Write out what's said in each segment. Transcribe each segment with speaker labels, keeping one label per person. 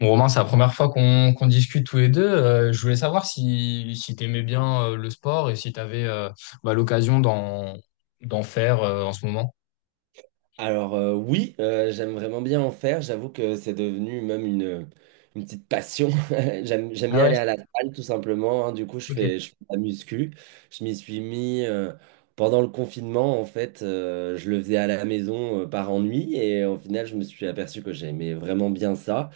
Speaker 1: Bon, Romain, c'est la première fois qu'on discute tous les deux. Je voulais savoir si tu aimais bien le sport et si tu avais l'occasion d'en faire en ce moment.
Speaker 2: Alors oui, j'aime vraiment bien en faire. J'avoue que c'est devenu même une petite passion. J'aime
Speaker 1: Ah
Speaker 2: bien
Speaker 1: ouais,
Speaker 2: aller à la salle tout simplement, hein. Du coup, je
Speaker 1: ok.
Speaker 2: fais, je fais de la muscu. Je m'y suis mis pendant le confinement. En fait, je le faisais à la maison, par ennui. Et au final, je me suis aperçu que j'aimais vraiment bien ça.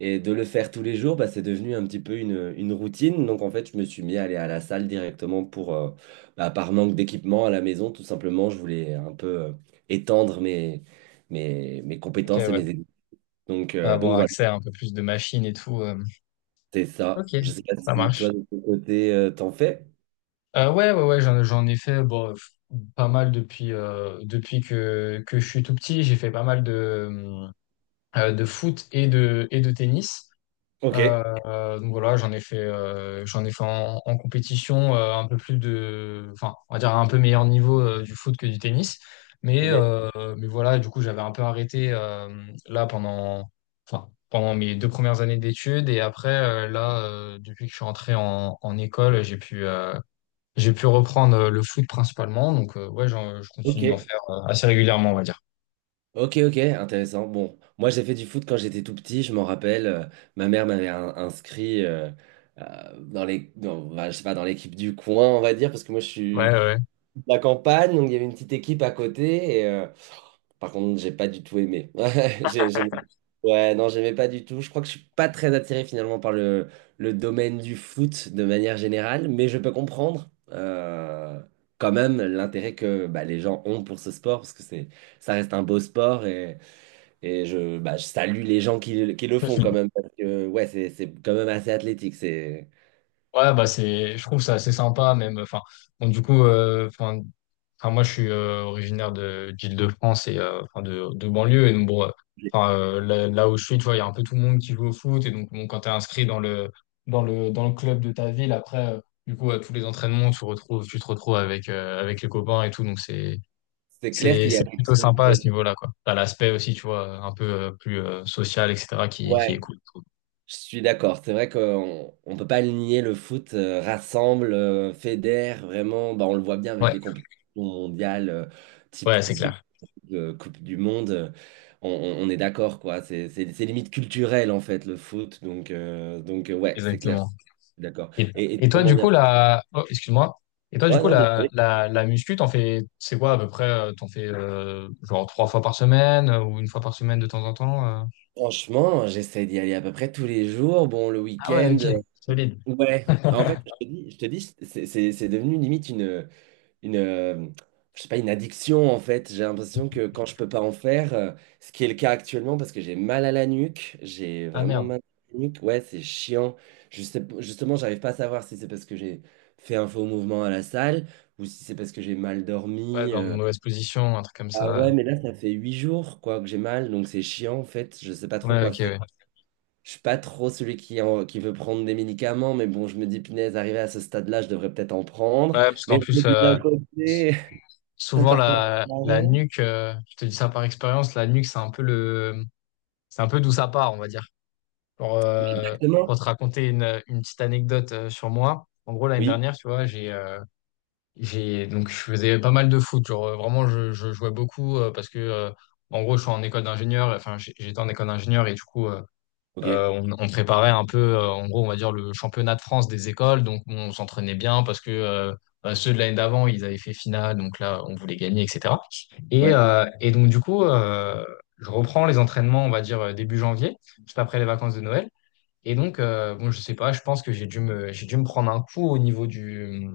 Speaker 2: Et de le faire tous les jours, bah, c'est devenu un petit peu une routine. Donc en fait, je me suis mis à aller à la salle directement pour, bah, par manque d'équipement à la maison. Tout simplement, je voulais un peu étendre mes
Speaker 1: Ok,
Speaker 2: compétences et
Speaker 1: ouais.
Speaker 2: mes aides. Donc
Speaker 1: Avoir
Speaker 2: voilà,
Speaker 1: accès à un peu plus de machines et tout.
Speaker 2: c'est ça.
Speaker 1: Ok,
Speaker 2: Je sais pas
Speaker 1: ça
Speaker 2: si toi,
Speaker 1: marche.
Speaker 2: de ton côté, t'en fais.
Speaker 1: Ouais, ouais, ouais, j'en ai fait bon, pas mal depuis, depuis que je suis tout petit. J'ai fait pas mal de foot et et de tennis.
Speaker 2: Ok,
Speaker 1: Donc voilà, j'en ai fait en compétition un peu plus enfin, on va dire à un peu meilleur niveau du foot que du tennis. Mais,
Speaker 2: ok,
Speaker 1: euh, mais voilà, du coup, j'avais un peu arrêté là pendant mes deux premières années d'études. Et après, là, depuis que je suis rentré en école, j'ai pu reprendre le foot principalement. Donc, ouais, je continue d'en
Speaker 2: ok,
Speaker 1: faire assez régulièrement, on va dire.
Speaker 2: ok, ok, intéressant. Bon, moi, j'ai fait du foot quand j'étais tout petit, je m'en rappelle. Ma mère m'avait inscrit, bah, je sais pas, dans l'équipe du coin, on va dire, parce que moi, je suis
Speaker 1: Ouais, ouais.
Speaker 2: de la campagne, donc il y avait une petite équipe à côté. Par contre, j'ai pas du tout aimé. Ouais, ouais, non, j'aimais pas du tout. Je crois que je suis pas très attiré finalement par le domaine du foot de manière générale, mais je peux comprendre quand même l'intérêt que bah, les gens ont pour ce sport, parce que ça reste un beau sport et je, bah, je salue les gens qui le font quand même, parce que ouais, c'est quand même assez athlétique. C'est,
Speaker 1: Ouais, bah je trouve ça assez sympa même. Enfin, bon, du coup, enfin, moi je suis originaire de d'Île-de-France et enfin de banlieue et donc bon, enfin là où je suis, tu vois, il y a un peu tout le monde qui joue au foot et donc bon, quand t'es inscrit dans le club de ta ville, après du coup à tous les entraînements, tu te retrouves avec les copains et tout, donc c'est
Speaker 2: c'est clair
Speaker 1: c'est
Speaker 2: qu'il y a
Speaker 1: c'est
Speaker 2: quelque
Speaker 1: plutôt
Speaker 2: chose.
Speaker 1: sympa à
Speaker 2: de-
Speaker 1: ce niveau-là quoi. T'as l'aspect aussi, tu vois, un peu plus social, etc. qui est
Speaker 2: ouais,
Speaker 1: cool.
Speaker 2: je suis d'accord. C'est vrai qu'on ne peut pas le nier, le foot rassemble, fédère, vraiment. Bah, on le voit bien avec
Speaker 1: Ouais,
Speaker 2: des compétitions mondiales,
Speaker 1: ouais,
Speaker 2: type
Speaker 1: c'est clair,
Speaker 2: Coupe du Monde. On est d'accord, quoi. C'est limite culturel, en fait, le foot. Donc, ouais, c'est clair. Je
Speaker 1: exactement.
Speaker 2: suis d'accord.
Speaker 1: Et,
Speaker 2: Et te
Speaker 1: et toi, du
Speaker 2: demander.
Speaker 1: coup, oh, excuse-moi. Et toi, du
Speaker 2: Ouais,
Speaker 1: coup,
Speaker 2: non,
Speaker 1: la,
Speaker 2: désolé.
Speaker 1: la, la muscu, t'en fais, c'est quoi à peu près? T'en fais genre trois fois par semaine ou une fois par semaine de temps en temps?
Speaker 2: Franchement, j'essaie d'y aller à peu près tous les jours. Bon, le
Speaker 1: Ah ouais,
Speaker 2: week-end.
Speaker 1: ok, solide.
Speaker 2: Ouais. En fait, je te dis, c'est devenu limite une, euh, je sais pas, une addiction en fait. J'ai l'impression que quand je peux pas en faire, ce qui est le cas actuellement parce que j'ai mal à la nuque, j'ai
Speaker 1: Ah
Speaker 2: vraiment
Speaker 1: merde.
Speaker 2: mal à la nuque. Ouais, c'est chiant. Justement, j'arrive pas à savoir si c'est parce que j'ai fait un faux mouvement à la salle ou si c'est parce que j'ai mal
Speaker 1: Ouais,
Speaker 2: dormi.
Speaker 1: dans une mauvaise position, un truc comme
Speaker 2: Ah
Speaker 1: ça.
Speaker 2: ouais, mais là, ça fait 8 jours quoi que j'ai mal, donc c'est chiant en fait. Je sais pas trop
Speaker 1: Ouais,
Speaker 2: quoi
Speaker 1: ok,
Speaker 2: faire.
Speaker 1: ouais. Ouais,
Speaker 2: Je suis pas trop celui qui veut prendre des médicaments, mais bon, je me dis, punaise, arrivé à ce stade-là, je devrais peut-être en prendre.
Speaker 1: parce qu'en
Speaker 2: Mais je me
Speaker 1: plus,
Speaker 2: dis d'un
Speaker 1: s-
Speaker 2: côté, un
Speaker 1: souvent
Speaker 2: tartare à
Speaker 1: la
Speaker 2: rien.
Speaker 1: nuque, je te dis ça par expérience, la nuque, c'est un peu d'où ça part, on va dire. Pour,
Speaker 2: Oui,
Speaker 1: euh, pour
Speaker 2: exactement.
Speaker 1: te raconter une petite anecdote sur moi. En gros, l'année
Speaker 2: Oui,
Speaker 1: dernière, tu vois, j'ai donc je faisais pas mal de foot, genre vraiment je jouais beaucoup parce que en gros je suis en école d'ingénieur, enfin j'étais en école d'ingénieur et du coup
Speaker 2: ok.
Speaker 1: on préparait un peu en gros on va dire le championnat de France des écoles, donc on s'entraînait bien parce que bah, ceux de l'année d'avant ils avaient fait finale, donc là on voulait gagner etc. Et,
Speaker 2: Ouais,
Speaker 1: euh, et donc du coup je reprends les entraînements on va dire début janvier, juste après les vacances de Noël. Et donc, bon, je sais pas, je pense que j'ai dû me prendre un coup au niveau du,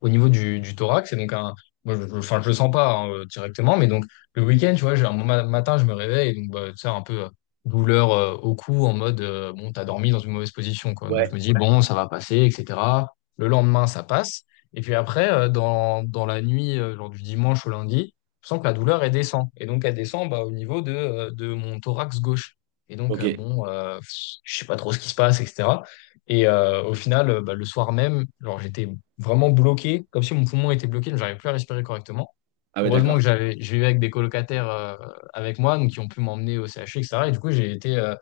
Speaker 1: au niveau du, du thorax. Et donc, moi, enfin, je le sens pas hein, directement, mais donc le week-end, tu vois, j'ai un matin, je me réveille, et donc bah, tu sais, un peu douleur au cou, en mode bon, t'as dormi dans une mauvaise position, quoi. Donc je
Speaker 2: ouais,
Speaker 1: me dis bon, ça va passer, etc. Le lendemain, ça passe. Et puis après, dans la nuit, genre du dimanche au lundi, je sens que la douleur, elle descend. Et donc, elle descend bah, au niveau de mon thorax gauche. Et donc,
Speaker 2: ok.
Speaker 1: bon, je sais pas trop ce qui se passe, etc. Et au final, bah, le soir même, genre j'étais vraiment bloqué, comme si mon poumon était bloqué, donc j'arrivais plus à respirer correctement.
Speaker 2: Ah ouais,
Speaker 1: Heureusement que
Speaker 2: d'accord.
Speaker 1: je vivais avec des colocataires avec moi, donc qui ont pu m'emmener au CHU, etc. Et cetera. Et du coup, j'ai été euh,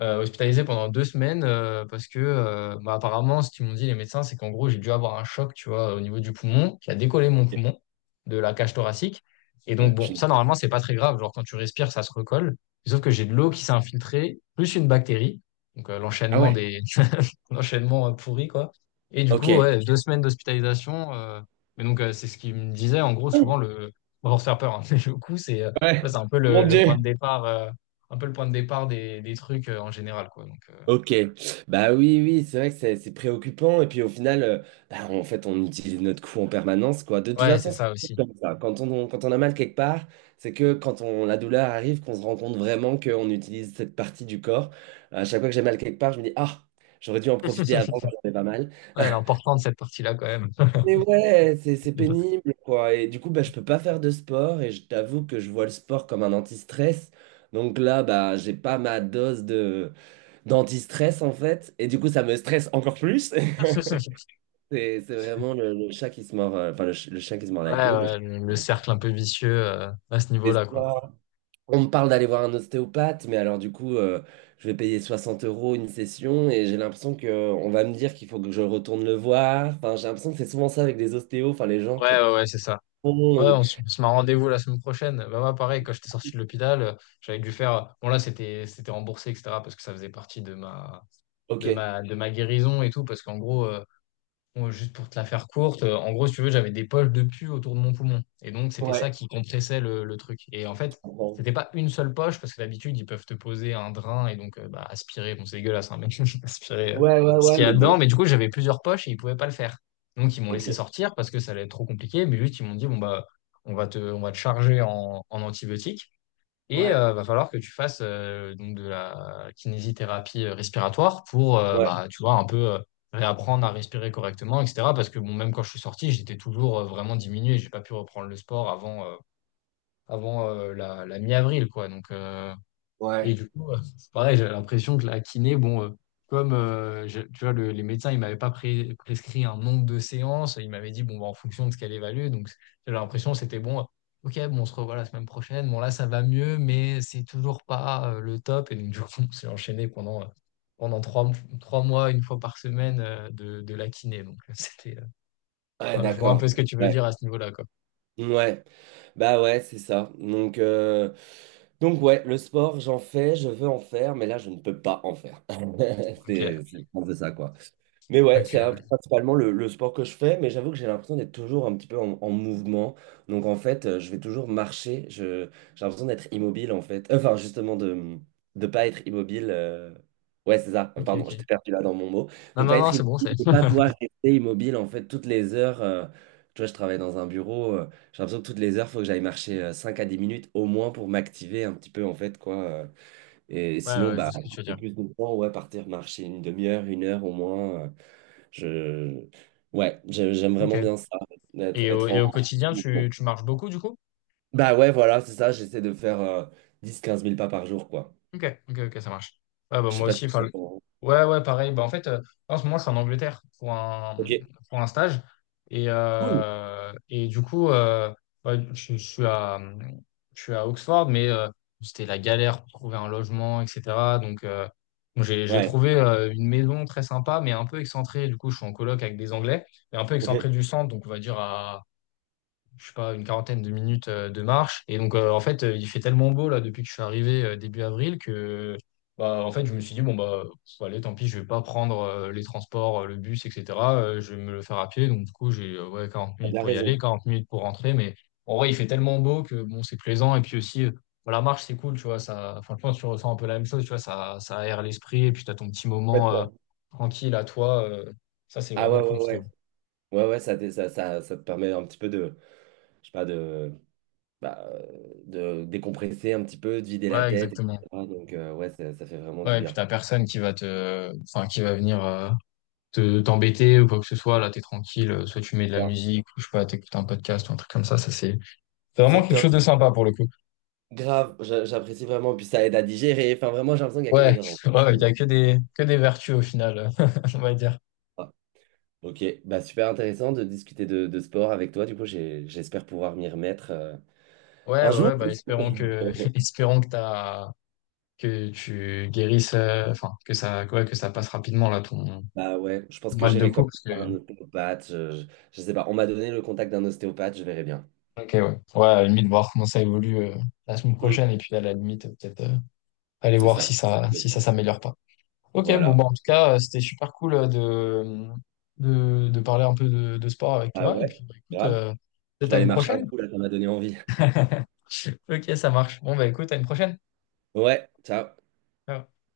Speaker 1: euh, hospitalisé pendant deux semaines parce que, bah, apparemment, ce qu'ils m'ont dit les médecins, c'est qu'en gros, j'ai dû avoir un choc, tu vois, au niveau du poumon, qui a décollé mon
Speaker 2: Ok.
Speaker 1: poumon de la cage thoracique. Et
Speaker 2: Ah
Speaker 1: donc,
Speaker 2: ouais,
Speaker 1: bon,
Speaker 2: punaise.
Speaker 1: ça, normalement, c'est pas très grave. Genre, quand tu respires, ça se recolle. Sauf que j'ai de l'eau qui s'est infiltrée, plus une bactérie. Donc,
Speaker 2: Ah
Speaker 1: l'enchaînement
Speaker 2: ouais,
Speaker 1: enchaînement pourri, quoi. Et du
Speaker 2: ok.
Speaker 1: coup, ouais, deux semaines d'hospitalisation. Mais donc, c'est ce qu'il me disait. En gros, souvent, on va se faire peur, hein, mais le coup, c'est tu
Speaker 2: Ouais,
Speaker 1: vois, c'est un peu le,
Speaker 2: mon
Speaker 1: le point
Speaker 2: Dieu.
Speaker 1: de départ, des trucs en général, quoi. Donc,
Speaker 2: Ok. Bah oui, oui, c'est vrai que c'est préoccupant. Et puis au final, bah, en fait, on utilise notre cou en permanence, quoi. De toute
Speaker 1: ouais, c'est
Speaker 2: façon, c'est
Speaker 1: ça aussi.
Speaker 2: comme ça. Quand on a mal quelque part, c'est que quand on, la douleur arrive, qu'on se rend compte vraiment qu'on utilise cette partie du corps. À chaque fois que j'ai mal quelque part, je me dis, ah, j'aurais dû en profiter avant quand j'avais pas mal.
Speaker 1: Ouais, l'important de cette partie-là, quand même.
Speaker 2: Mais ouais, c'est pénible, quoi. Et du coup, bah, je peux pas faire de sport et je t'avoue que je vois le sport comme un anti-stress. Donc là, bah, j'ai pas ma dose de d'anti-stress en fait. Et du coup, ça me stresse encore plus. C'est vraiment le chat qui se mord, enfin le chien qui se mord
Speaker 1: Ouais,
Speaker 2: la queue. Le chat.
Speaker 1: ouais, le cercle un peu vicieux à ce
Speaker 2: Et
Speaker 1: niveau-là, quoi.
Speaker 2: ça, on me parle d'aller voir un ostéopathe, mais alors du coup, je vais payer 60 euros une session et j'ai l'impression que on va me dire qu'il faut que je retourne le voir. Enfin, j'ai l'impression que c'est souvent ça avec des ostéos. Enfin, les gens,
Speaker 1: Ouais,
Speaker 2: quand
Speaker 1: ouais, ouais, c'est ça. Ouais,
Speaker 2: font, ils-
Speaker 1: on se met un rendez-vous la semaine prochaine. Bah, moi, pareil, quand j'étais sorti de l'hôpital, j'avais dû faire. Bon, là, c'était remboursé, etc., parce que ça faisait partie de ma,
Speaker 2: ok,
Speaker 1: de ma, de ma guérison et tout. Parce qu'en gros, moi, juste pour te la faire courte, en gros, si tu veux, j'avais des poches de pus autour de mon poumon. Et donc, c'était ça
Speaker 2: ouais,
Speaker 1: qui compressait le truc. Et en fait,
Speaker 2: bon.
Speaker 1: c'était pas une seule poche, parce que d'habitude, ils peuvent te poser un drain et donc bah, aspirer. Bon, c'est dégueulasse, hein, mais aspirer
Speaker 2: Ouais, ouais,
Speaker 1: ce
Speaker 2: ouais,
Speaker 1: qu'il y a
Speaker 2: mais
Speaker 1: dedans.
Speaker 2: bon.
Speaker 1: Mais du coup, j'avais plusieurs poches et ils pouvaient pas le faire. Donc, ils m'ont
Speaker 2: Ok.
Speaker 1: laissé sortir parce que ça allait être trop compliqué. Mais juste, ils m'ont dit, bon, bah, on va te charger en antibiotiques. Et
Speaker 2: Ouais,
Speaker 1: va falloir que tu fasses donc de la kinésithérapie respiratoire pour
Speaker 2: ouais,
Speaker 1: bah, tu vois, un peu réapprendre à respirer correctement, etc. Parce que bon, même quand je suis sorti, j'étais toujours vraiment diminué. J'ai pas pu reprendre le sport avant la mi-avril, quoi. Donc, et
Speaker 2: ouais.
Speaker 1: du coup, c'est pareil, j'ai l'impression que la kiné, bon, comme tu vois, les médecins, ils m'avaient pas prescrit un nombre de séances, ils m'avaient dit, bon, bah, en fonction de ce qu'elle évalue. Donc, j'ai l'impression que c'était bon, ok, bon, on se revoit la semaine prochaine. Bon, là, ça va mieux, mais c'est toujours pas le top. Et donc, du coup, on s'est enchaîné pendant trois mois, une fois par semaine, de la kiné. Donc, c'était,
Speaker 2: Ouais,
Speaker 1: ouais, je vois un
Speaker 2: d'accord.
Speaker 1: peu ce que tu veux
Speaker 2: Ouais.
Speaker 1: dire à ce niveau-là, quoi.
Speaker 2: Ouais, bah ouais, c'est ça. Donc ouais, le sport, j'en fais, je veux en faire, mais là, je ne peux pas en faire. C'est
Speaker 1: Ok,
Speaker 2: c'est un peu ça, quoi. Mais ouais,
Speaker 1: ok,
Speaker 2: principalement le sport que je fais, mais j'avoue que j'ai l'impression d'être toujours un petit peu en mouvement. Donc en fait, je vais toujours marcher. J'ai l'impression d'être immobile, en fait. Enfin, justement, de ne pas être immobile. Ouais, c'est ça.
Speaker 1: ok,
Speaker 2: Pardon, je t'ai
Speaker 1: ok.
Speaker 2: perdu là dans mon mot.
Speaker 1: Non,
Speaker 2: De
Speaker 1: non,
Speaker 2: pas
Speaker 1: non,
Speaker 2: être
Speaker 1: c'est bon, c'est.
Speaker 2: immobile, de pas pouvoir rester immobile, en fait, toutes les heures. Tu vois, je travaille dans un bureau. J'ai l'impression que toutes les heures, faut que j'aille marcher 5 à dix minutes au moins pour m'activer un petit peu en fait quoi. Et
Speaker 1: Ouais,
Speaker 2: sinon,
Speaker 1: ouais, je vois
Speaker 2: bah
Speaker 1: ce que tu veux
Speaker 2: j'ai
Speaker 1: dire.
Speaker 2: plus de temps, ouais, partir marcher une demi-heure, une heure au moins. Je ouais, j'aime vraiment
Speaker 1: Ok.
Speaker 2: bien ça,
Speaker 1: Et au,
Speaker 2: être
Speaker 1: et
Speaker 2: en
Speaker 1: au quotidien,
Speaker 2: mouvement.
Speaker 1: tu marches beaucoup du coup?
Speaker 2: Bah ouais, voilà, c'est ça, j'essaie de faire 10-15 000 pas par jour, quoi.
Speaker 1: Ok, ok, ok, ça marche. Ouais, bah,
Speaker 2: Je sais
Speaker 1: moi
Speaker 2: pas si
Speaker 1: aussi, enfin,
Speaker 2: c'est pour...
Speaker 1: ouais, ouais, pareil. Bah, en fait, en ce moment, je suis en Angleterre pour un,
Speaker 2: Ok,
Speaker 1: stage. Et,
Speaker 2: cool.
Speaker 1: euh, et du coup, ouais, je suis à Oxford, mais c'était la galère pour trouver un logement, etc. Donc, euh, donc j'ai
Speaker 2: Ouais,
Speaker 1: trouvé une maison très sympa, mais un peu excentrée. Du coup, je suis en coloc avec des Anglais, et un peu
Speaker 2: ok,
Speaker 1: excentrée du centre, donc on va dire je sais pas, une quarantaine de minutes de marche. Et donc, en fait, il fait tellement beau là depuis que je suis arrivé début avril que, bah, en fait, je me suis dit, bon, bah, allez, tant pis, je vais pas prendre les transports, le bus, etc. Je vais me le faire à pied. Donc, du coup, j'ai ouais, 40
Speaker 2: t'as
Speaker 1: minutes
Speaker 2: bien
Speaker 1: pour y aller,
Speaker 2: raison.
Speaker 1: 40 minutes pour rentrer. Mais en vrai, il fait tellement beau que, bon, c'est plaisant. Et puis aussi, bon, la marche, c'est cool, tu vois. Ça, enfin, je pense que tu ressens un peu la même chose, tu vois. Ça aère l'esprit. Et puis, tu as ton petit moment
Speaker 2: Complètement.
Speaker 1: tranquille à toi. Ça, c'est
Speaker 2: Ah
Speaker 1: vraiment
Speaker 2: ouais, ouais,
Speaker 1: cool, je trouve.
Speaker 2: ouais. Ouais, ouais, ça te permet un petit peu je sais pas, de décompresser un petit peu, de vider la
Speaker 1: Ouais,
Speaker 2: tête,
Speaker 1: exactement.
Speaker 2: etc. Donc, ouais, ça fait vraiment du
Speaker 1: Ouais, et puis
Speaker 2: bien.
Speaker 1: t'as personne qui va venir te t'embêter ou quoi que ce soit. Là, t'es tranquille. Soit tu mets de la
Speaker 2: Ah,
Speaker 1: musique, ou je sais pas, t'écoutes un podcast ou un truc comme ça. Ça, c'est vraiment
Speaker 2: c'est
Speaker 1: quelque
Speaker 2: top,
Speaker 1: chose de sympa pour le coup.
Speaker 2: grave, j'apprécie vraiment. Puis ça aide à digérer. Enfin, vraiment, j'ai l'impression qu'il n'y a que
Speaker 1: Ouais,
Speaker 2: des avantages.
Speaker 1: ouais, il y
Speaker 2: On
Speaker 1: a que des vertus au final, on va dire.
Speaker 2: Ok, bah, super intéressant de discuter de sport avec toi. Du coup, j'espère pouvoir m'y remettre
Speaker 1: Ouais,
Speaker 2: un
Speaker 1: ouais,
Speaker 2: jour.
Speaker 1: ouais, bah espérons que espérons que t'as que tu guérisses, enfin que ça, ouais, que ça passe rapidement là ton
Speaker 2: Bah ouais, je pense que
Speaker 1: mal de
Speaker 2: j'irai
Speaker 1: cou
Speaker 2: comme
Speaker 1: parce que.
Speaker 2: un ostéopathe. Je sais pas, on m'a donné le contact d'un ostéopathe, je verrai bien.
Speaker 1: Ok, ouais. Ouais, à la limite voir comment ça évolue la semaine
Speaker 2: Mm.
Speaker 1: prochaine et puis à la limite peut-être aller
Speaker 2: C'est
Speaker 1: voir
Speaker 2: ça.
Speaker 1: si ça s'améliore pas. Ok, bon,
Speaker 2: Voilà.
Speaker 1: bah, en tout cas, c'était super cool de parler un peu de sport avec
Speaker 2: Ah
Speaker 1: toi. Et
Speaker 2: ouais,
Speaker 1: puis, bah, écoute,
Speaker 2: grave. Je
Speaker 1: peut-être
Speaker 2: vais
Speaker 1: à
Speaker 2: aller
Speaker 1: une
Speaker 2: marcher un
Speaker 1: prochaine.
Speaker 2: coup là, ça m'a donné envie.
Speaker 1: Ok, ça marche. Bon, bah, écoute, à une prochaine.
Speaker 2: Ouais, ciao.
Speaker 1: Ciao.